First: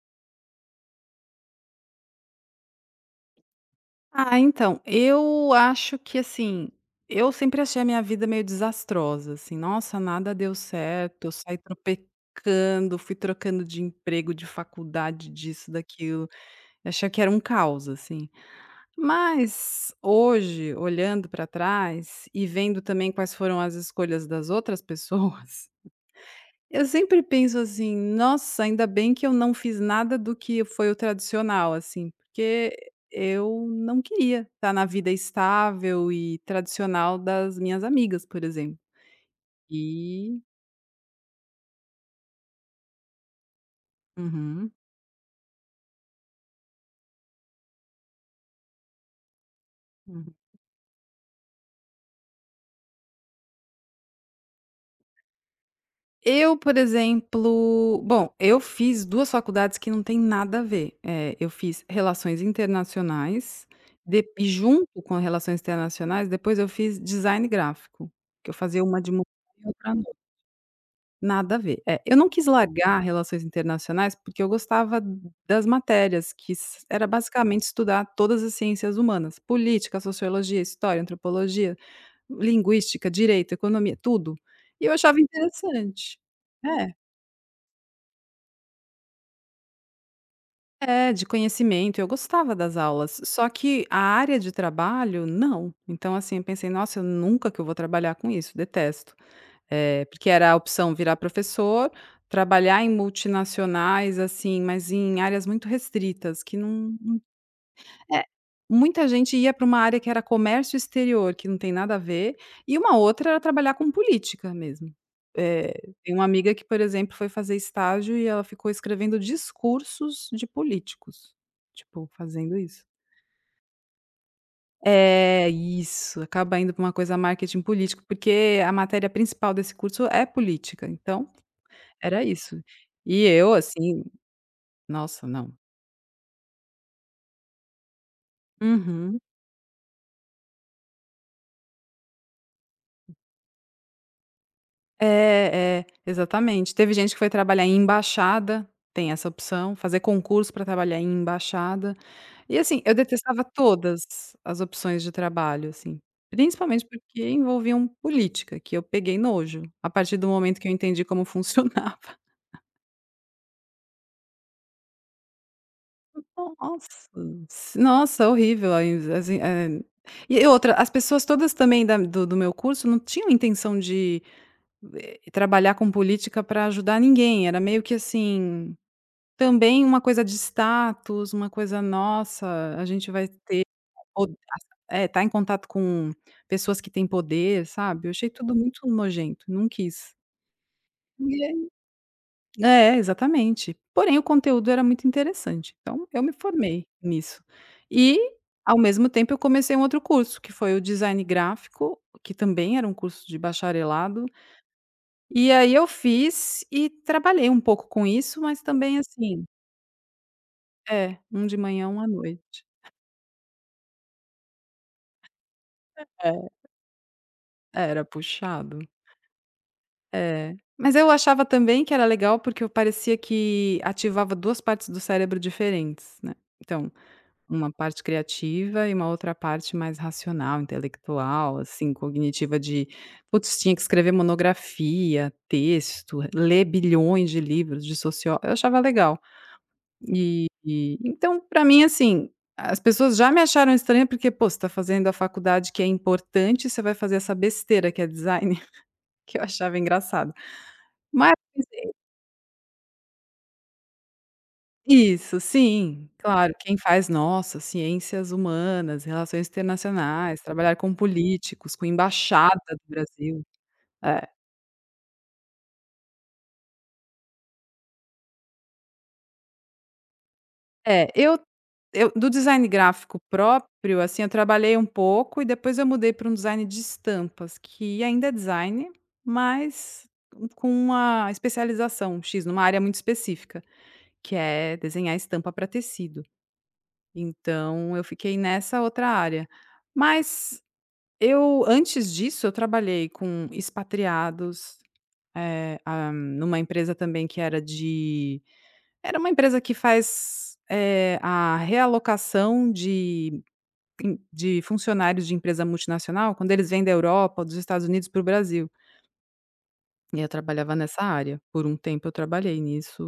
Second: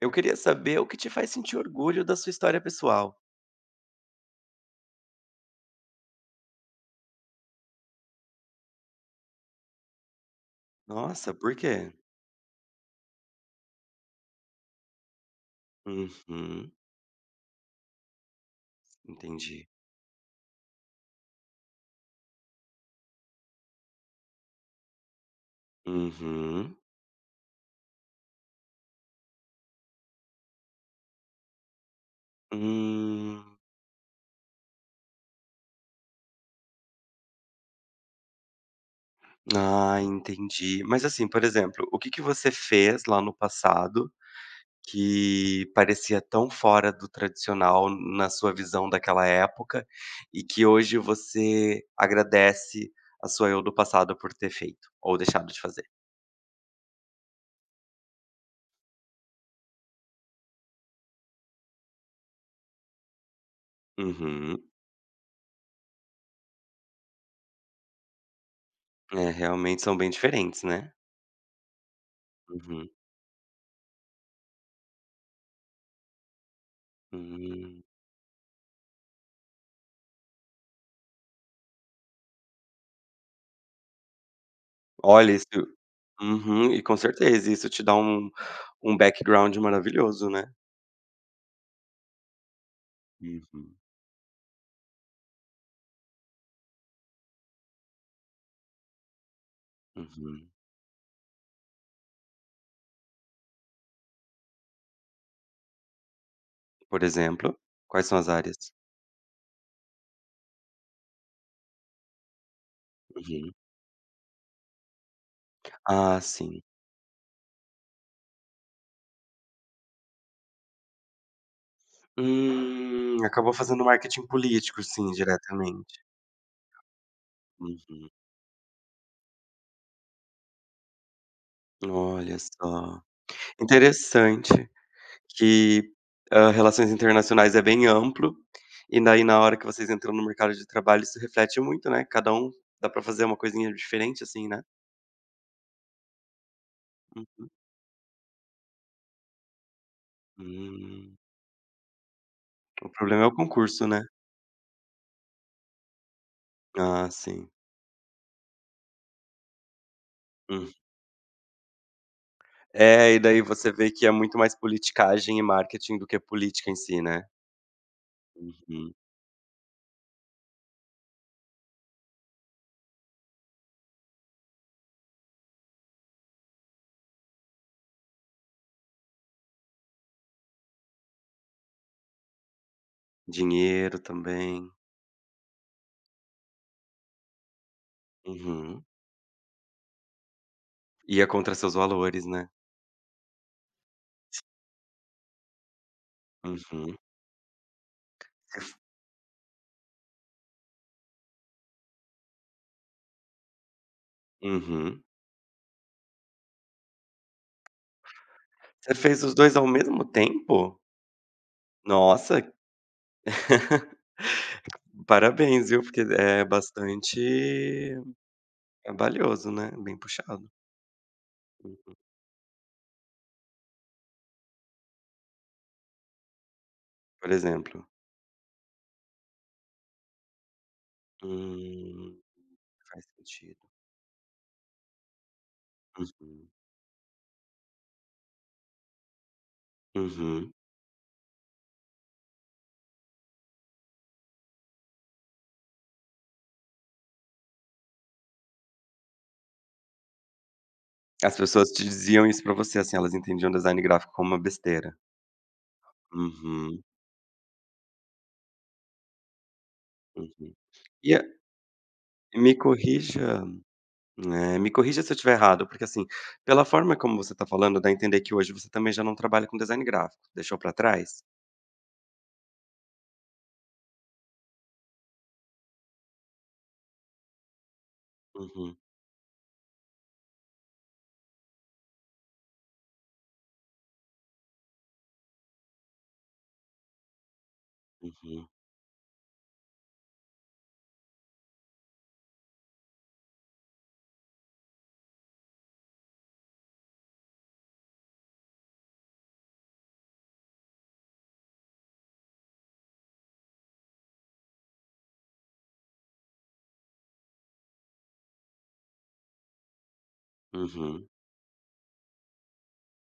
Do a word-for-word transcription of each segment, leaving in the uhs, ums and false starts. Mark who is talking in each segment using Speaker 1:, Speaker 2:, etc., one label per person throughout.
Speaker 1: Eu queria saber o que te faz sentir orgulho da sua história pessoal.
Speaker 2: Ah, então, eu acho que assim, eu sempre achei a minha vida meio desastrosa, assim, nossa, nada deu certo, eu
Speaker 1: Nossa, por
Speaker 2: saí
Speaker 1: quê?
Speaker 2: tropecando, fui trocando de emprego, de faculdade, disso, daquilo,
Speaker 1: Uhum,
Speaker 2: eu achei que era um caos, assim.
Speaker 1: entendi.
Speaker 2: Mas hoje, olhando para trás e vendo também quais foram as escolhas das outras pessoas,
Speaker 1: Uhum.
Speaker 2: eu sempre penso assim: "Nossa, ainda bem que eu não fiz nada do que foi o tradicional", assim, porque
Speaker 1: Hum.
Speaker 2: eu não queria estar na vida estável e tradicional das minhas amigas, por exemplo.
Speaker 1: Ah,
Speaker 2: E
Speaker 1: entendi. Mas assim, por exemplo, o que que você fez lá no passado
Speaker 2: uhum,
Speaker 1: que parecia tão fora do tradicional na sua visão daquela época
Speaker 2: uhum.
Speaker 1: e que hoje você agradece a sua eu do passado por ter feito ou deixado de fazer?
Speaker 2: Eu, por exemplo Bom, eu fiz duas faculdades que não têm nada a ver. Eh, eu fiz Relações Internacionais, de e
Speaker 1: Uhum.
Speaker 2: junto com Relações Internacionais, depois eu fiz Design Gráfico, que eu fazia uma de manhã
Speaker 1: É,
Speaker 2: e
Speaker 1: realmente
Speaker 2: outra à.
Speaker 1: são bem diferentes, né?
Speaker 2: Nada a ver. É, eu não quis
Speaker 1: Uhum.
Speaker 2: largar relações internacionais, porque eu gostava das matérias, que s era basicamente
Speaker 1: Hum.
Speaker 2: estudar todas as ciências humanas: política, sociologia, história, antropologia, linguística, direito, economia, tudo. E eu achava
Speaker 1: Olha, isso
Speaker 2: interessante.
Speaker 1: uhum, e
Speaker 2: É.
Speaker 1: com certeza, isso te dá um um background maravilhoso, né.
Speaker 2: É, de conhecimento, eu gostava das aulas, só
Speaker 1: Uhum,
Speaker 2: que a área de trabalho, não. Então, assim, eu pensei: "Nossa, eu nunca que eu vou trabalhar com isso, detesto". Eh, porque
Speaker 1: uhum.
Speaker 2: era a opção virar professor, trabalhar em multinacionais, assim, mas em áreas muito restritas, que não.
Speaker 1: Por
Speaker 2: não
Speaker 1: exemplo? Quais são
Speaker 2: é,
Speaker 1: as áreas?
Speaker 2: Muita gente ia para uma área que era comércio exterior, que não tem nada a ver, e uma outra era
Speaker 1: Uhum.
Speaker 2: trabalhar com política mesmo. Eh, Tem
Speaker 1: Ah,
Speaker 2: uma amiga
Speaker 1: sim.
Speaker 2: que, por exemplo, foi fazer estágio e ela ficou escrevendo discursos de políticos, tipo, fazendo isso.
Speaker 1: Hum, acabou fazendo marketing político, sim,
Speaker 2: É,
Speaker 1: diretamente.
Speaker 2: isso, acaba indo para uma coisa marketing político,
Speaker 1: Uhum.
Speaker 2: porque a matéria principal desse curso é política, então. Era
Speaker 1: Olha
Speaker 2: isso.
Speaker 1: só.
Speaker 2: E eu assim,
Speaker 1: Interessante
Speaker 2: nossa, não.
Speaker 1: que, hã, relações internacionais é bem amplo, e
Speaker 2: Uhum.
Speaker 1: daí na hora que vocês entram no mercado de trabalho, isso reflete muito, né, cada um dá pra fazer uma coisinha diferente, assim, né.
Speaker 2: É, é, exatamente. Teve gente que foi trabalhar em embaixada, tem essa opção, fazer concurso para trabalhar em
Speaker 1: Uhum.
Speaker 2: embaixada. E assim,
Speaker 1: O
Speaker 2: eu
Speaker 1: problema é o
Speaker 2: detestava
Speaker 1: concurso,
Speaker 2: todas
Speaker 1: né.
Speaker 2: as opções de trabalho, assim, principalmente
Speaker 1: Ah,
Speaker 2: porque
Speaker 1: sim.
Speaker 2: envolviam política, que eu peguei nojo, a partir do momento que eu
Speaker 1: Hum.
Speaker 2: entendi como funcionava.
Speaker 1: É, e daí você vê que é muito mais politicagem e marketing do que política em
Speaker 2: Nossa,
Speaker 1: si, né.
Speaker 2: s nossa, horrível, aí
Speaker 1: Uhum.
Speaker 2: assim, eh, e outra, as pessoas todas também da do do meu curso não tinham intenção de. Eh, trabalhar com política para ajudar ninguém, era meio que assim, também uma coisa de status, uma coisa nossa, a gente vai.
Speaker 1: Dinheiro
Speaker 2: Po
Speaker 1: também.
Speaker 2: É, tá em contato com pessoas que têm poder, sabe, eu achei tudo muito
Speaker 1: Uhum.
Speaker 2: nojento, não quis.
Speaker 1: Ia
Speaker 2: E
Speaker 1: contra
Speaker 2: aí
Speaker 1: seus valores, né.
Speaker 2: é, exatamente. Porém o conteúdo era muito interessante, então eu me formei
Speaker 1: Uhum,
Speaker 2: nisso. E, ao mesmo tempo, eu comecei um outro curso, que foi o design gráfico, que também era um curso de bacharelado.
Speaker 1: uhum.
Speaker 2: E aí eu fiz e trabalhei um pouco com isso, mas
Speaker 1: Você
Speaker 2: também
Speaker 1: fez os
Speaker 2: assim
Speaker 1: dois ao mesmo tempo?
Speaker 2: é, um de manhã, um à
Speaker 1: Nossa,
Speaker 2: noite.
Speaker 1: parabéns, viu, porque é
Speaker 2: É,
Speaker 1: bastante
Speaker 2: era puxado.
Speaker 1: valioso, né, bem puxado.
Speaker 2: É. Mas eu achava também que era legal, porque eu parecia que ativava duas partes do cérebro diferentes, né. Então,
Speaker 1: Por
Speaker 2: uma
Speaker 1: exemplo.
Speaker 2: parte criativa e uma outra parte mais racional, intelectual, assim,
Speaker 1: Hum,
Speaker 2: cognitiva de:
Speaker 1: faz
Speaker 2: "Putz,
Speaker 1: sentido.
Speaker 2: tinha que escrever monografia, texto,
Speaker 1: Uhum,
Speaker 2: ler bilhões de livros de socio", eu achava legal. E
Speaker 1: uhum.
Speaker 2: e então, para mim, assim, as pessoas já me acharam estranha, porque: "Pô, você tá fazendo a faculdade que é importante, você vai fazer essa besteira que é design", que eu achava engraçado. Mas
Speaker 1: As pessoas te diziam isso pra você, assim, elas entendiam design gráfico como uma besteira.
Speaker 2: isso, sim, claro, quem
Speaker 1: Uhum,
Speaker 2: faz nossa, ciências humanas, relações internacionais,
Speaker 1: uhum.
Speaker 2: trabalhar com
Speaker 1: E a
Speaker 2: políticos, com embaixada
Speaker 1: me
Speaker 2: do
Speaker 1: corrija
Speaker 2: Brasil. É.
Speaker 1: eh, me corrija se eu estiver errado, porque, assim, pela forma como você tá falando, dá a entender que hoje você também já não trabalha com design gráfico, deixou pra
Speaker 2: É,
Speaker 1: trás?
Speaker 2: eu eu do design gráfico próprio, assim, eu trabalhei um pouco e depois eu mudei para um design de estampas, que ainda é
Speaker 1: Uhum,
Speaker 2: design, mas com uma especialização X, numa área muito específica, que é desenhar estampa para tecido. Então eu fiquei
Speaker 1: uhum,
Speaker 2: nessa outra área. Mas eu antes disso, eu trabalhei com expatriados, eh, hã, numa empresa também que era de era uma empresa que faz, eh, a realocação de em de funcionários de empresa multinacional, quando eles vêm da Europa, dos Estados Unidos para o Brasil. E eu trabalhava nessa
Speaker 1: uhum.
Speaker 2: área. Por um tempo eu trabalhei nisso,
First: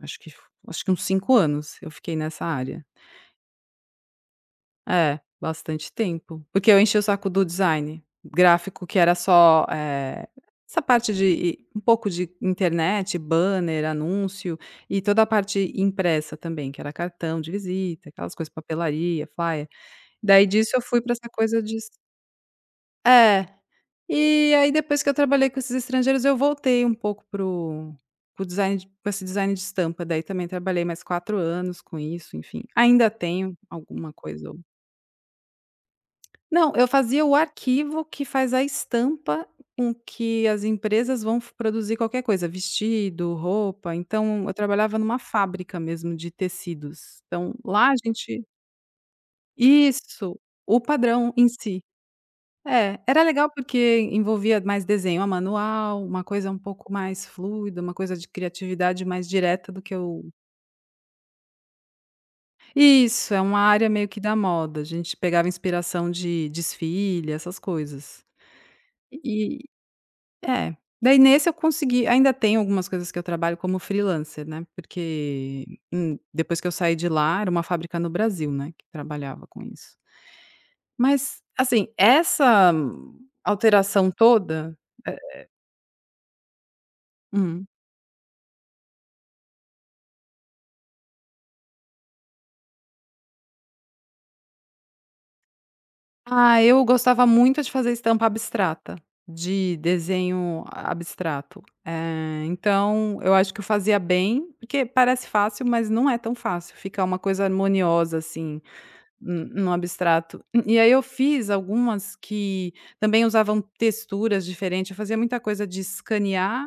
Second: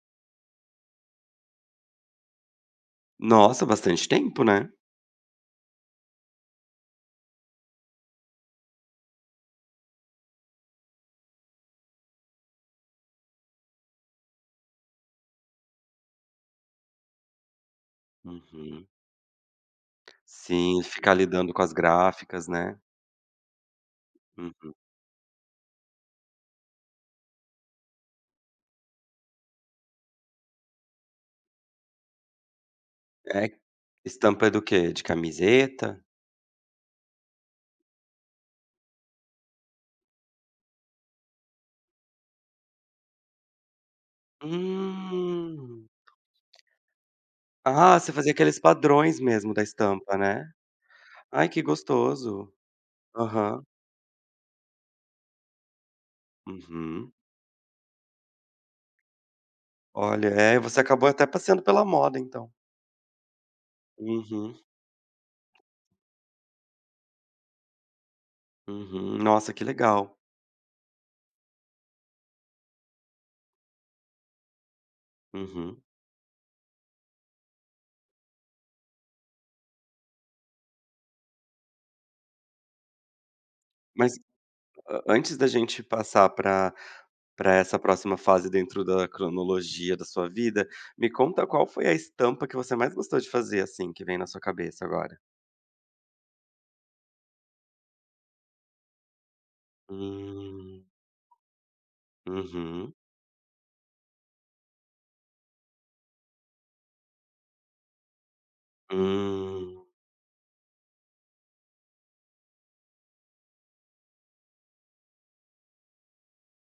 Speaker 2: acho que f acho que uns cinco anos eu fiquei nessa área.
Speaker 1: Nossa, bastante tempo, né?
Speaker 2: É, bastante tempo. Porque eu enchi o saco do design gráfico, que era só, eh, essa parte de um pouco de internet, banner, anúncio e toda a parte impressa também, que era cartão de visita, aquelas coisas,
Speaker 1: Uhum.
Speaker 2: papelaria, flyer. Daí disso eu
Speaker 1: Sim,
Speaker 2: fui para
Speaker 1: ficar
Speaker 2: essa
Speaker 1: lidando
Speaker 2: coisa
Speaker 1: com as
Speaker 2: de
Speaker 1: gráficas, né?
Speaker 2: é. E aí
Speaker 1: Uhum.
Speaker 2: depois que eu trabalhei com esses estrangeiros, eu voltei um pouco pro o design de pra esse design de estampa. Daí também trabalhei mais quatro anos com isso, enfim. Ainda
Speaker 1: É
Speaker 2: tenho alguma
Speaker 1: estampa
Speaker 2: coisa.
Speaker 1: é do quê? De camiseta?
Speaker 2: Não, eu fazia o arquivo que faz a estampa com que as empresas vão f produzir qualquer coisa, vestido, roupa, então eu trabalhava numa fábrica
Speaker 1: Hum.
Speaker 2: mesmo de tecidos, então lá a
Speaker 1: Ah, você fazia
Speaker 2: gente.
Speaker 1: aqueles padrões mesmo da estampa,
Speaker 2: Isso,
Speaker 1: né?
Speaker 2: o padrão em
Speaker 1: Ai, que
Speaker 2: si.
Speaker 1: gostoso.
Speaker 2: É, era legal
Speaker 1: Aham.
Speaker 2: porque envolvia mais desenho a manual, uma coisa um pouco
Speaker 1: Uhum.
Speaker 2: mais fluida, uma coisa de criatividade mais direta do que eu.
Speaker 1: Olha, é, você acabou até passeando pela moda, então.
Speaker 2: Isso, é uma área meio que da
Speaker 1: Uhum,
Speaker 2: moda, a gente pegava inspiração de desfile, essas coisas.
Speaker 1: uhum. Nossa,
Speaker 2: E.
Speaker 1: que legal.
Speaker 2: É. Daí nesse eu consegui. Ainda tem algumas coisas que eu trabalho como freelancer, né, porque,
Speaker 1: Uhum.
Speaker 2: hum, depois que eu saí de lá, era uma fábrica no Brasil, né, que trabalhava com isso. Mas, assim, essa hum, alteração
Speaker 1: Mas
Speaker 2: toda
Speaker 1: a antes
Speaker 2: eh
Speaker 1: da gente passar para pra
Speaker 2: hum.
Speaker 1: essa próxima fase dentro da cronologia da sua vida, me conta qual foi a estampa que você mais gostou de fazer, assim, que vem na sua cabeça agora?
Speaker 2: Ah, eu gostava muito de fazer estampa abstrata, de desenho
Speaker 1: Hum.
Speaker 2: abstrato. Eh,
Speaker 1: Uhum.
Speaker 2: então eu acho que eu fazia bem, porque parece fácil, mas não é tão fácil, fica uma coisa harmoniosa, assim. Hum, no
Speaker 1: Hum.
Speaker 2: abstrato. E aí eu fiz algumas que também usavam texturas diferentes, eu fazia muita coisa de escanear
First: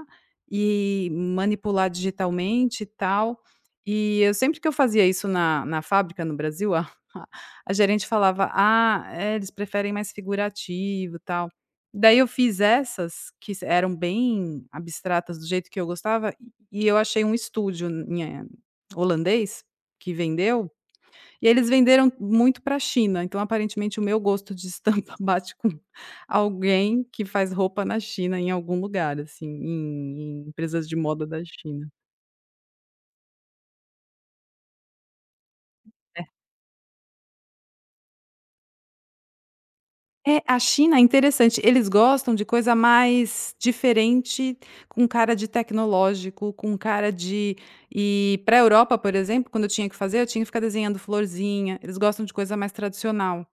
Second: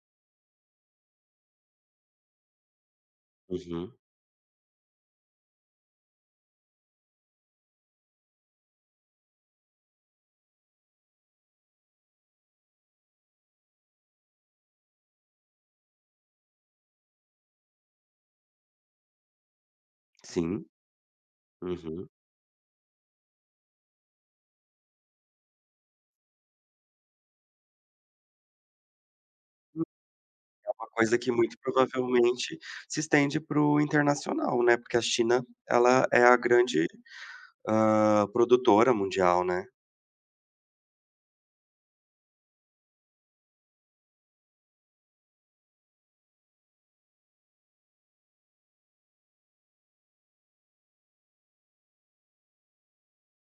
Speaker 2: e manipular digitalmente e tal.
Speaker 1: Uhum.
Speaker 2: E eu sempre que eu fazia isso na na fábrica no Brasil, a a gerente falava: "Ah, é, eles preferem mais figurativo, e tal". Daí eu fiz essas que s eram bem abstratas do jeito que eu gostava, e eu achei um estúdio, em, eh, holandês, que
Speaker 1: Sim.
Speaker 2: vendeu e eles
Speaker 1: Uhum.
Speaker 2: venderam muito para a China, então aparentemente o meu gosto de estampa bate com alguém que faz roupa na China, em algum lugar, assim, em em empresas
Speaker 1: Uma
Speaker 2: de
Speaker 1: coisa
Speaker 2: moda
Speaker 1: que
Speaker 2: da
Speaker 1: muito
Speaker 2: China.
Speaker 1: provavelmente se estende para o internacional, né, porque a China ela é
Speaker 2: É.
Speaker 1: a grande, hã, produtora mundial, né.
Speaker 2: É, a China é interessante, eles gostam de coisa mais diferente, com cara de tecnológico, com cara de. E para a Europa, por exemplo, quando eu tinha que fazer, eu tinha que ficar desenhando florzinha, eles gostam de coisa mais tradicional.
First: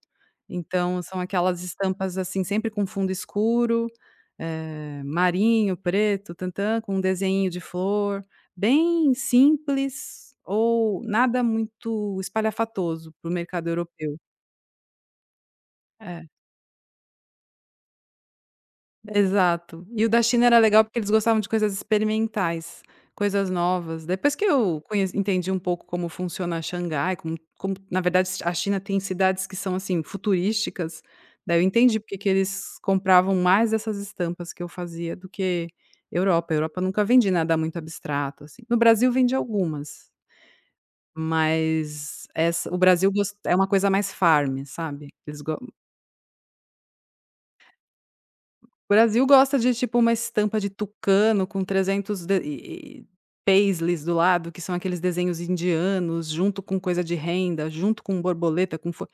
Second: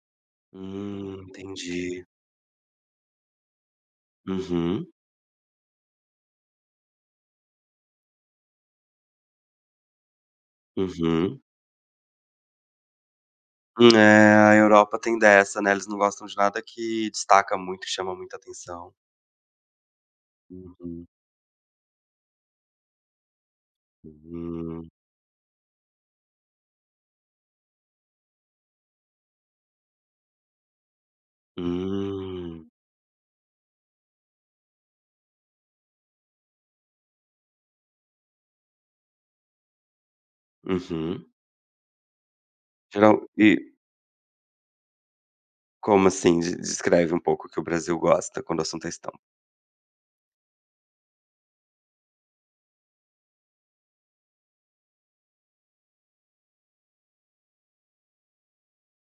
Speaker 2: Então são
Speaker 1: Hum,
Speaker 2: aquelas
Speaker 1: entendi.
Speaker 2: estampas, assim, sempre com fundo escuro,
Speaker 1: Uhum,
Speaker 2: eh, marinho, preto, tantã, com um desenho de flor, bem simples ou
Speaker 1: uhum.
Speaker 2: nada muito espalhafatoso para o mercado
Speaker 1: É,
Speaker 2: europeu.
Speaker 1: a Europa tem dessa, né, eles não gostam de nada que destaca muito, que chama muita atenção.
Speaker 2: Exato. E o da China era legal porque
Speaker 1: Uhum,
Speaker 2: eles gostavam de coisas experimentais, coisas novas. Depois que eu
Speaker 1: hum,
Speaker 2: conheci entendi um pouco como funciona Xangai, como como na verdade a China tem cidades que são, assim, futurísticas, daí eu entendi porque que
Speaker 1: hum,
Speaker 2: eles compravam mais essas estampas que eu fazia do que Europa. Europa eu nunca vendi nada muito abstrato, assim. No Brasil vendi algumas,
Speaker 1: uhum.
Speaker 2: mas essa o Brasil
Speaker 1: Geral
Speaker 2: gos
Speaker 1: e
Speaker 2: é uma coisa mais farm, sabe. Eles go.
Speaker 1: como assim? De descreve um pouco o que o Brasil gosta quando o assunto é
Speaker 2: O
Speaker 1: estampa.
Speaker 2: Brasil gosta de, tipo, uma estampa de tucano com trezentos de e e paisleys do lado, que são aqueles desenhos indianos, junto com coisa de renda, junto com borboleta, com fo.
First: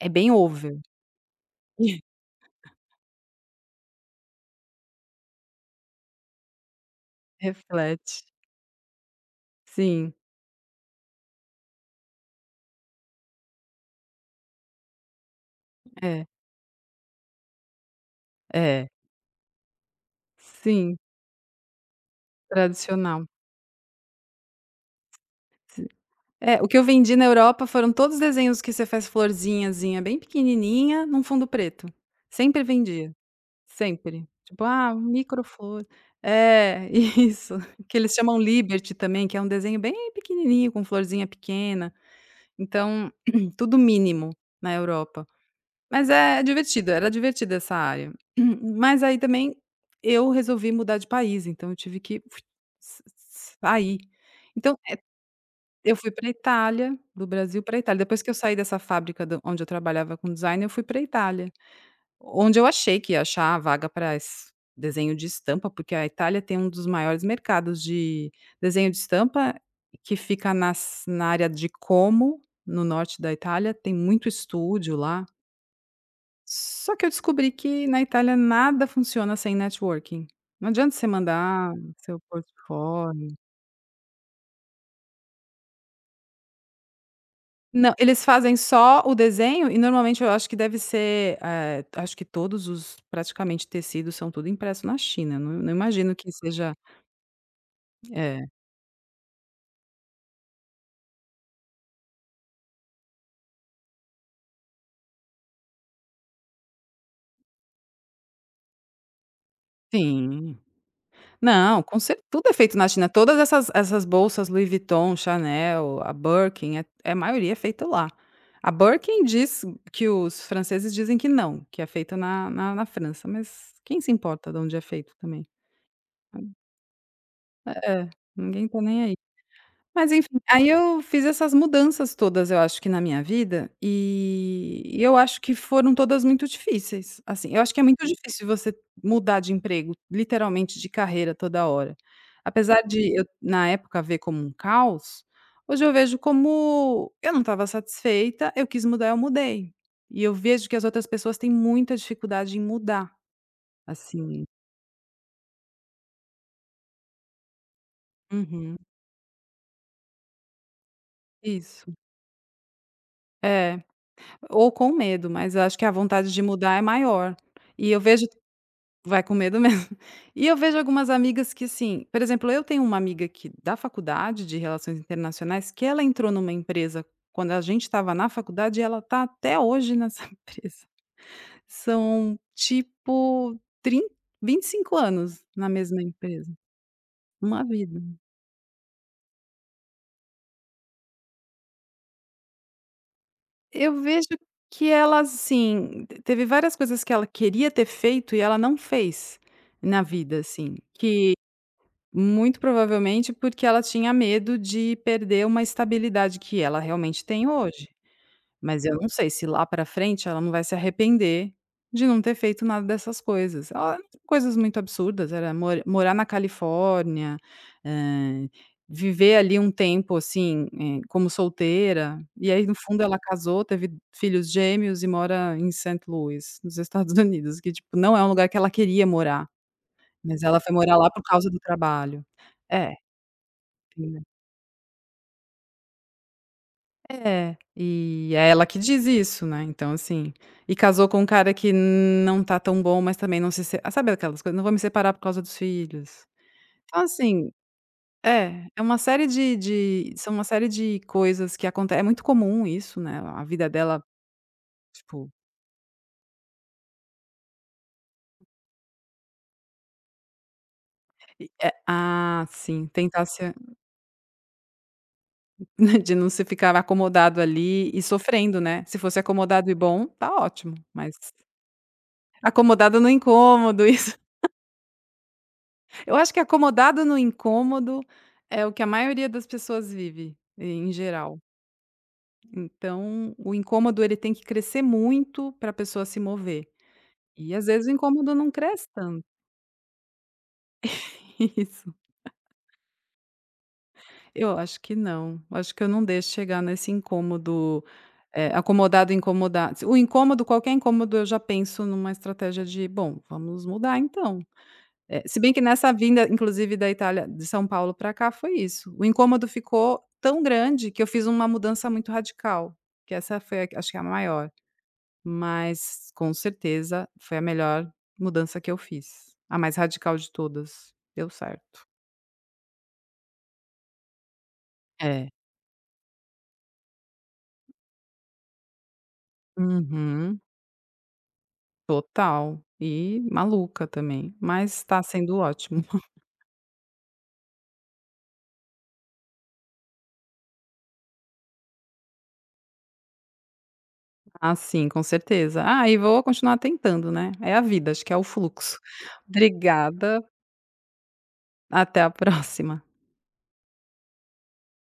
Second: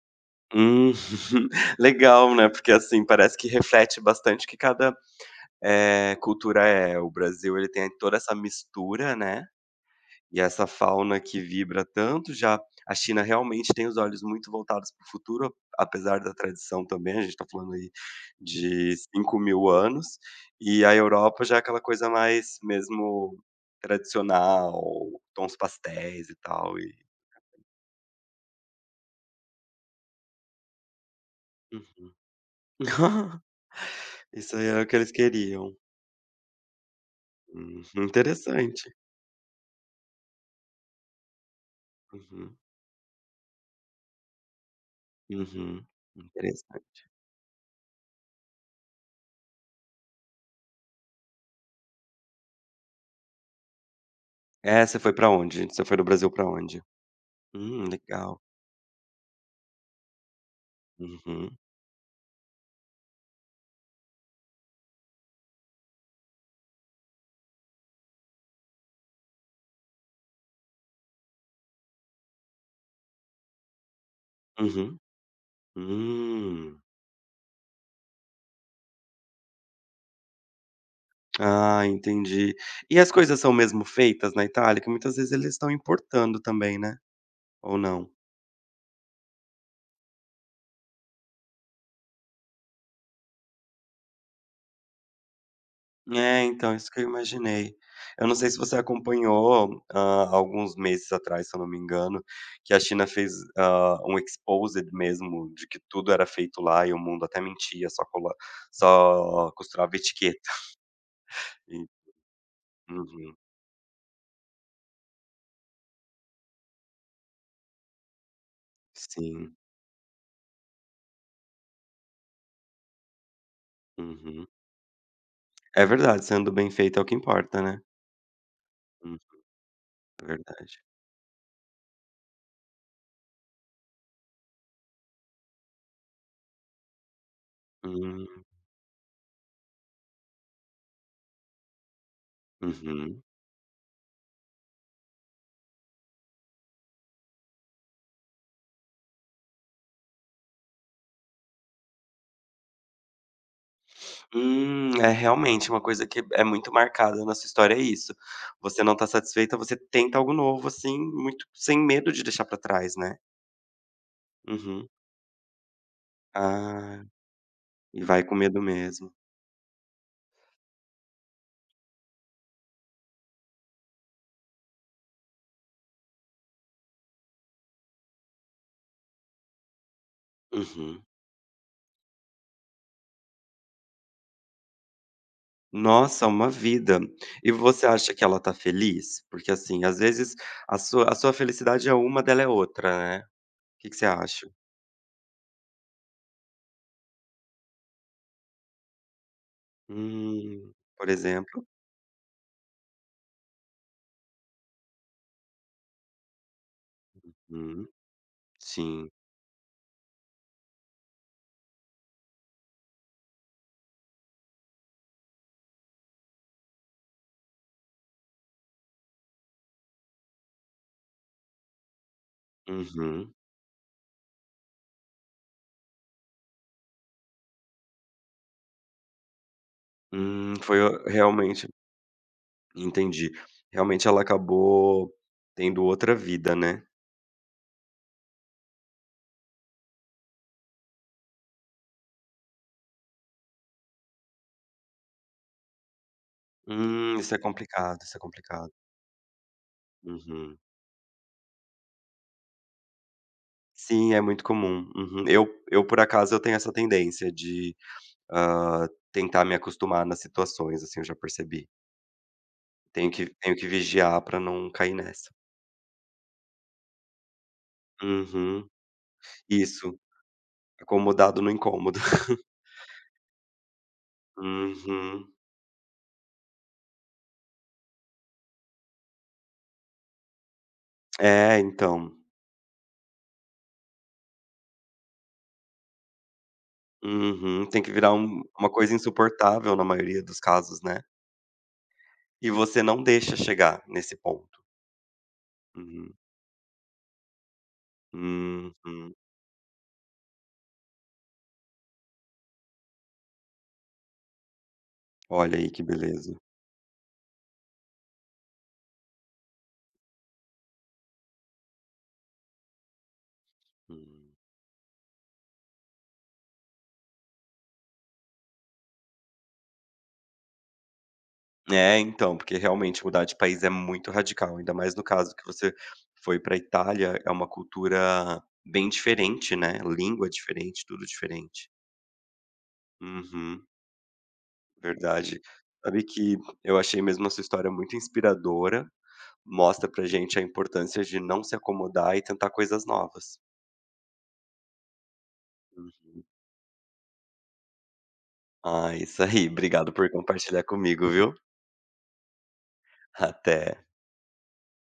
Speaker 2: É bem over.
Speaker 1: Hum. Legal, né, porque, assim, parece que reflete bastante que cada, eh, cultura é. O Brasil, ele tem toda
Speaker 2: Reflete.
Speaker 1: essa mistura, né,
Speaker 2: Sim,
Speaker 1: e essa fauna que vibra tanto. Já a China realmente tem os olhos muito voltados para o futuro, apesar
Speaker 2: é,
Speaker 1: da tradição também, a gente está falando aí
Speaker 2: é.
Speaker 1: de cinco mil anos. E a
Speaker 2: Sim,
Speaker 1: Europa já é aquela coisa mais
Speaker 2: tradicional.
Speaker 1: mesmo tradicional, tons
Speaker 2: Si
Speaker 1: pastéis e
Speaker 2: É, o que
Speaker 1: tal
Speaker 2: eu
Speaker 1: e
Speaker 2: vendi na Europa foram todos desenhos que você faz florzinhazinha bem pequenininha num fundo preto.
Speaker 1: uhum.
Speaker 2: Sempre vendia. Sempre.
Speaker 1: Isso
Speaker 2: Tipo,
Speaker 1: aí era o
Speaker 2: ah,
Speaker 1: que eles queriam.
Speaker 2: microflor é, isso,
Speaker 1: Hum,
Speaker 2: que eles chamam Liberty
Speaker 1: interessante.
Speaker 2: também, que é um desenho bem pequenininho, com florzinha pequena,
Speaker 1: Uhum,
Speaker 2: então tudo mínimo na Europa.
Speaker 1: uhum,
Speaker 2: Mas é divertido,
Speaker 1: interessante.
Speaker 2: era divertida essa área. Mas aí também eu resolvi mudar de país, então eu tive que s s sair. Então,
Speaker 1: É,
Speaker 2: eh,
Speaker 1: você foi pra onde? Você
Speaker 2: eu
Speaker 1: foi do
Speaker 2: fui pra
Speaker 1: Brasil pra onde?
Speaker 2: Itália, do Brasil pra
Speaker 1: Hum,
Speaker 2: Itália, depois que eu
Speaker 1: legal.
Speaker 2: saí dessa fábrica do onde eu trabalhava com design, eu fui pra Itália.
Speaker 1: Uhum,
Speaker 2: Onde eu achei que ia achar a vaga para desenho de estampa, porque a Itália tem um dos maiores mercados de desenho de estampa, que fica nas na área de Como, no norte da Itália, tem muito estúdio
Speaker 1: uhum.
Speaker 2: lá.
Speaker 1: Hum.
Speaker 2: Só que eu descobri que na Itália nada funciona sem networking. Não adianta você mandar
Speaker 1: Ah,
Speaker 2: seu
Speaker 1: entendi. E as
Speaker 2: portfólio.
Speaker 1: coisas são mesmo feitas na Itália? Que muitas vezes eles estão importando também, né, ou
Speaker 2: Não,
Speaker 1: não?
Speaker 2: eles fazem só o desenho e normalmente eu acho que deve ser, eh, acho que todos os praticamente tecidos são tudo impresso na China, não não imagino que
Speaker 1: É,
Speaker 2: seja
Speaker 1: então, isso que eu imaginei. Eu não
Speaker 2: é.
Speaker 1: sei se você acompanhou, hã, alguns meses atrás, se eu não me engano, que a China fez, hã, um exposed mesmo de que tudo era feito lá e o mundo até mentia, só cola só costurava etiqueta.
Speaker 2: Sim. Não,
Speaker 1: E
Speaker 2: com cer tudo é feito na China,
Speaker 1: uhum,
Speaker 2: todas essas essas bolsas Louis Vuitton, Chanel, a Birkin, é é a maioria é feita lá. A Birkin
Speaker 1: sim,
Speaker 2: diz que os franceses dizem que não, que é feita na na na França, mas quem se
Speaker 1: uhum.
Speaker 2: importa de onde é feito também?
Speaker 1: É verdade, sendo bem feito é o que importa, né.
Speaker 2: É, é, ninguém tá nem aí.
Speaker 1: Hum,
Speaker 2: Mas enfim, aí
Speaker 1: verdade.
Speaker 2: eu fiz essas mudanças todas, eu acho que na minha vida, e e eu acho que foram todas muito difíceis, assim, eu acho que é muito
Speaker 1: Hum,
Speaker 2: difícil você mudar de emprego, literalmente de carreira toda hora. Apesar de
Speaker 1: uhum.
Speaker 2: eu, na época, ver como um caos, hoje eu vejo como eu não estava satisfeita, eu quis mudar, eu mudei. E eu vejo que as outras pessoas têm muita dificuldade em mudar, assim.
Speaker 1: Hum, é realmente uma coisa que é muito marcada na sua história, é isso.
Speaker 2: Uhum,
Speaker 1: Você não tá satisfeita, você tenta algo novo, assim, muito sem
Speaker 2: isso.
Speaker 1: medo de deixar pra trás, né.
Speaker 2: É. Ou
Speaker 1: Uhum.
Speaker 2: com medo, mas eu acho que a vontade de mudar é
Speaker 1: Ah,
Speaker 2: maior. E eu
Speaker 1: e vai
Speaker 2: vejo.
Speaker 1: com medo mesmo.
Speaker 2: Vai com medo mesmo. E eu vejo algumas amigas que assim, por exemplo, eu tenho uma amiga que da faculdade de relações internacionais que ela entrou numa empresa quando a gente estava na faculdade e ela está até hoje nessa empresa.
Speaker 1: Uhum.
Speaker 2: São tipo trin vinte e cinco anos na mesma
Speaker 1: Nossa, uma
Speaker 2: empresa,
Speaker 1: vida. E
Speaker 2: uma
Speaker 1: você
Speaker 2: vida.
Speaker 1: acha que ela tá feliz? Porque, assim, às vezes a sua a sua felicidade é uma, dela é outra, né. O que que
Speaker 2: Eu
Speaker 1: você
Speaker 2: vejo
Speaker 1: acha?
Speaker 2: que ela assim, te- teve várias coisas que ela queria ter feito e ela não fez na vida,
Speaker 1: Hum,
Speaker 2: assim,
Speaker 1: por
Speaker 2: que
Speaker 1: exemplo?
Speaker 2: Muito provavelmente porque ela tinha medo de perder uma estabilidade que ela realmente tem hoje.
Speaker 1: Hum,
Speaker 2: Mas eu não
Speaker 1: sim.
Speaker 2: sei se lá para frente ela não vai se arrepender de não ter feito nada dessas coisas. Ela Coisas muito absurdas, era mora morar na Califórnia, eh, viver ali um tempo, assim, eh, como solteira, e aí no fundo ela
Speaker 1: Uhum.
Speaker 2: casou, teve filhos gêmeos e mora em Saint Louis, nos Estados Unidos, que tipo, não é um lugar que ela queria morar, mas
Speaker 1: Hum,
Speaker 2: ela foi
Speaker 1: foi o
Speaker 2: morar lá por causa do
Speaker 1: realmente
Speaker 2: trabalho. É.
Speaker 1: Entendi. Realmente ela
Speaker 2: Sim.
Speaker 1: acabou tendo outra vida, né.
Speaker 2: É, e é ela que diz isso, né, então assim, e casou com um cara que não tá tão bom, mas também não se se Ah, sabe aquelas coisas: "Não vou me separar por causa dos filhos". Então
Speaker 1: Hum, isso é
Speaker 2: assim,
Speaker 1: complicado, isso é
Speaker 2: é,
Speaker 1: complicado.
Speaker 2: é uma série de de são uma
Speaker 1: Uhum.
Speaker 2: série de coisas que aconte é muito comum isso, né, a vida dela,
Speaker 1: Sim, é muito comum. Uhum.
Speaker 2: tipo
Speaker 1: Eu eu, por acaso, eu tenho essa tendência de, hã, tentar me acostumar nas situações, assim, eu já
Speaker 2: e
Speaker 1: percebi.
Speaker 2: é ah, sim,
Speaker 1: Tenho
Speaker 2: tentar
Speaker 1: que
Speaker 2: se
Speaker 1: tenho que vigiar pra não cair nessa.
Speaker 2: de não se ficar acomodado ali e sofrendo,
Speaker 1: Uhum.
Speaker 2: né, se fosse acomodado e
Speaker 1: Isso,
Speaker 2: bom, tá ótimo, mas
Speaker 1: acomodado no incômodo.
Speaker 2: acomodado no incômodo, isso.
Speaker 1: Uhum.
Speaker 2: Eu acho que acomodado no incômodo é o que a maioria das pessoas vive, eh, em geral.
Speaker 1: É, então.
Speaker 2: Então, o incômodo ele tem que crescer muito para a pessoa se mover. E às
Speaker 1: Uhum. Tem
Speaker 2: vezes
Speaker 1: que
Speaker 2: o
Speaker 1: virar
Speaker 2: incômodo
Speaker 1: um
Speaker 2: não
Speaker 1: uma
Speaker 2: cresce
Speaker 1: coisa
Speaker 2: tanto.
Speaker 1: insuportável na maioria dos casos, né.
Speaker 2: Isso.
Speaker 1: E você não deixa chegar nesse
Speaker 2: Eu
Speaker 1: ponto.
Speaker 2: acho que não. Acho que eu não
Speaker 1: Uhum.
Speaker 2: deixo chegar nesse incômodo, eh, acomodado,
Speaker 1: Uhum.
Speaker 2: incomodado. O incômodo, qualquer incômodo, eu já penso numa estratégia de, bom, vamos mudar então. Eh, se bem
Speaker 1: Olha
Speaker 2: que
Speaker 1: aí que
Speaker 2: nessa vinda,
Speaker 1: beleza.
Speaker 2: inclusive da Itália de São Paulo para cá, foi isso. O incômodo ficou tão grande que eu fiz uma mudança muito radical, que essa foi a acho que a
Speaker 1: Hum.
Speaker 2: maior, mas com certeza foi a melhor mudança que eu fiz, a mais radical de todas. Deu certo.
Speaker 1: É, então, porque realmente mudar de país é muito radical, ainda mais no
Speaker 2: É.
Speaker 1: caso que você foi pra Itália, é uma cultura bem diferente, né, língua
Speaker 2: Uhum.
Speaker 1: diferente, tudo diferente.
Speaker 2: Total. E
Speaker 1: Uhum,
Speaker 2: maluca também, mas tá sendo
Speaker 1: verdade.
Speaker 2: ótimo.
Speaker 1: Sabe que eu achei mesmo a sua história muito inspiradora, mostra pra gente a importância de não se acomodar e tentar coisas novas.
Speaker 2: Ah, sim, com certeza. Ah,
Speaker 1: Hum.
Speaker 2: e vou continuar tentando, né. É a vida, acho que é o fluxo.
Speaker 1: Ah, isso aí, obrigado por
Speaker 2: Obrigada,
Speaker 1: compartilhar comigo, viu.
Speaker 2: até a próxima.
Speaker 1: Até.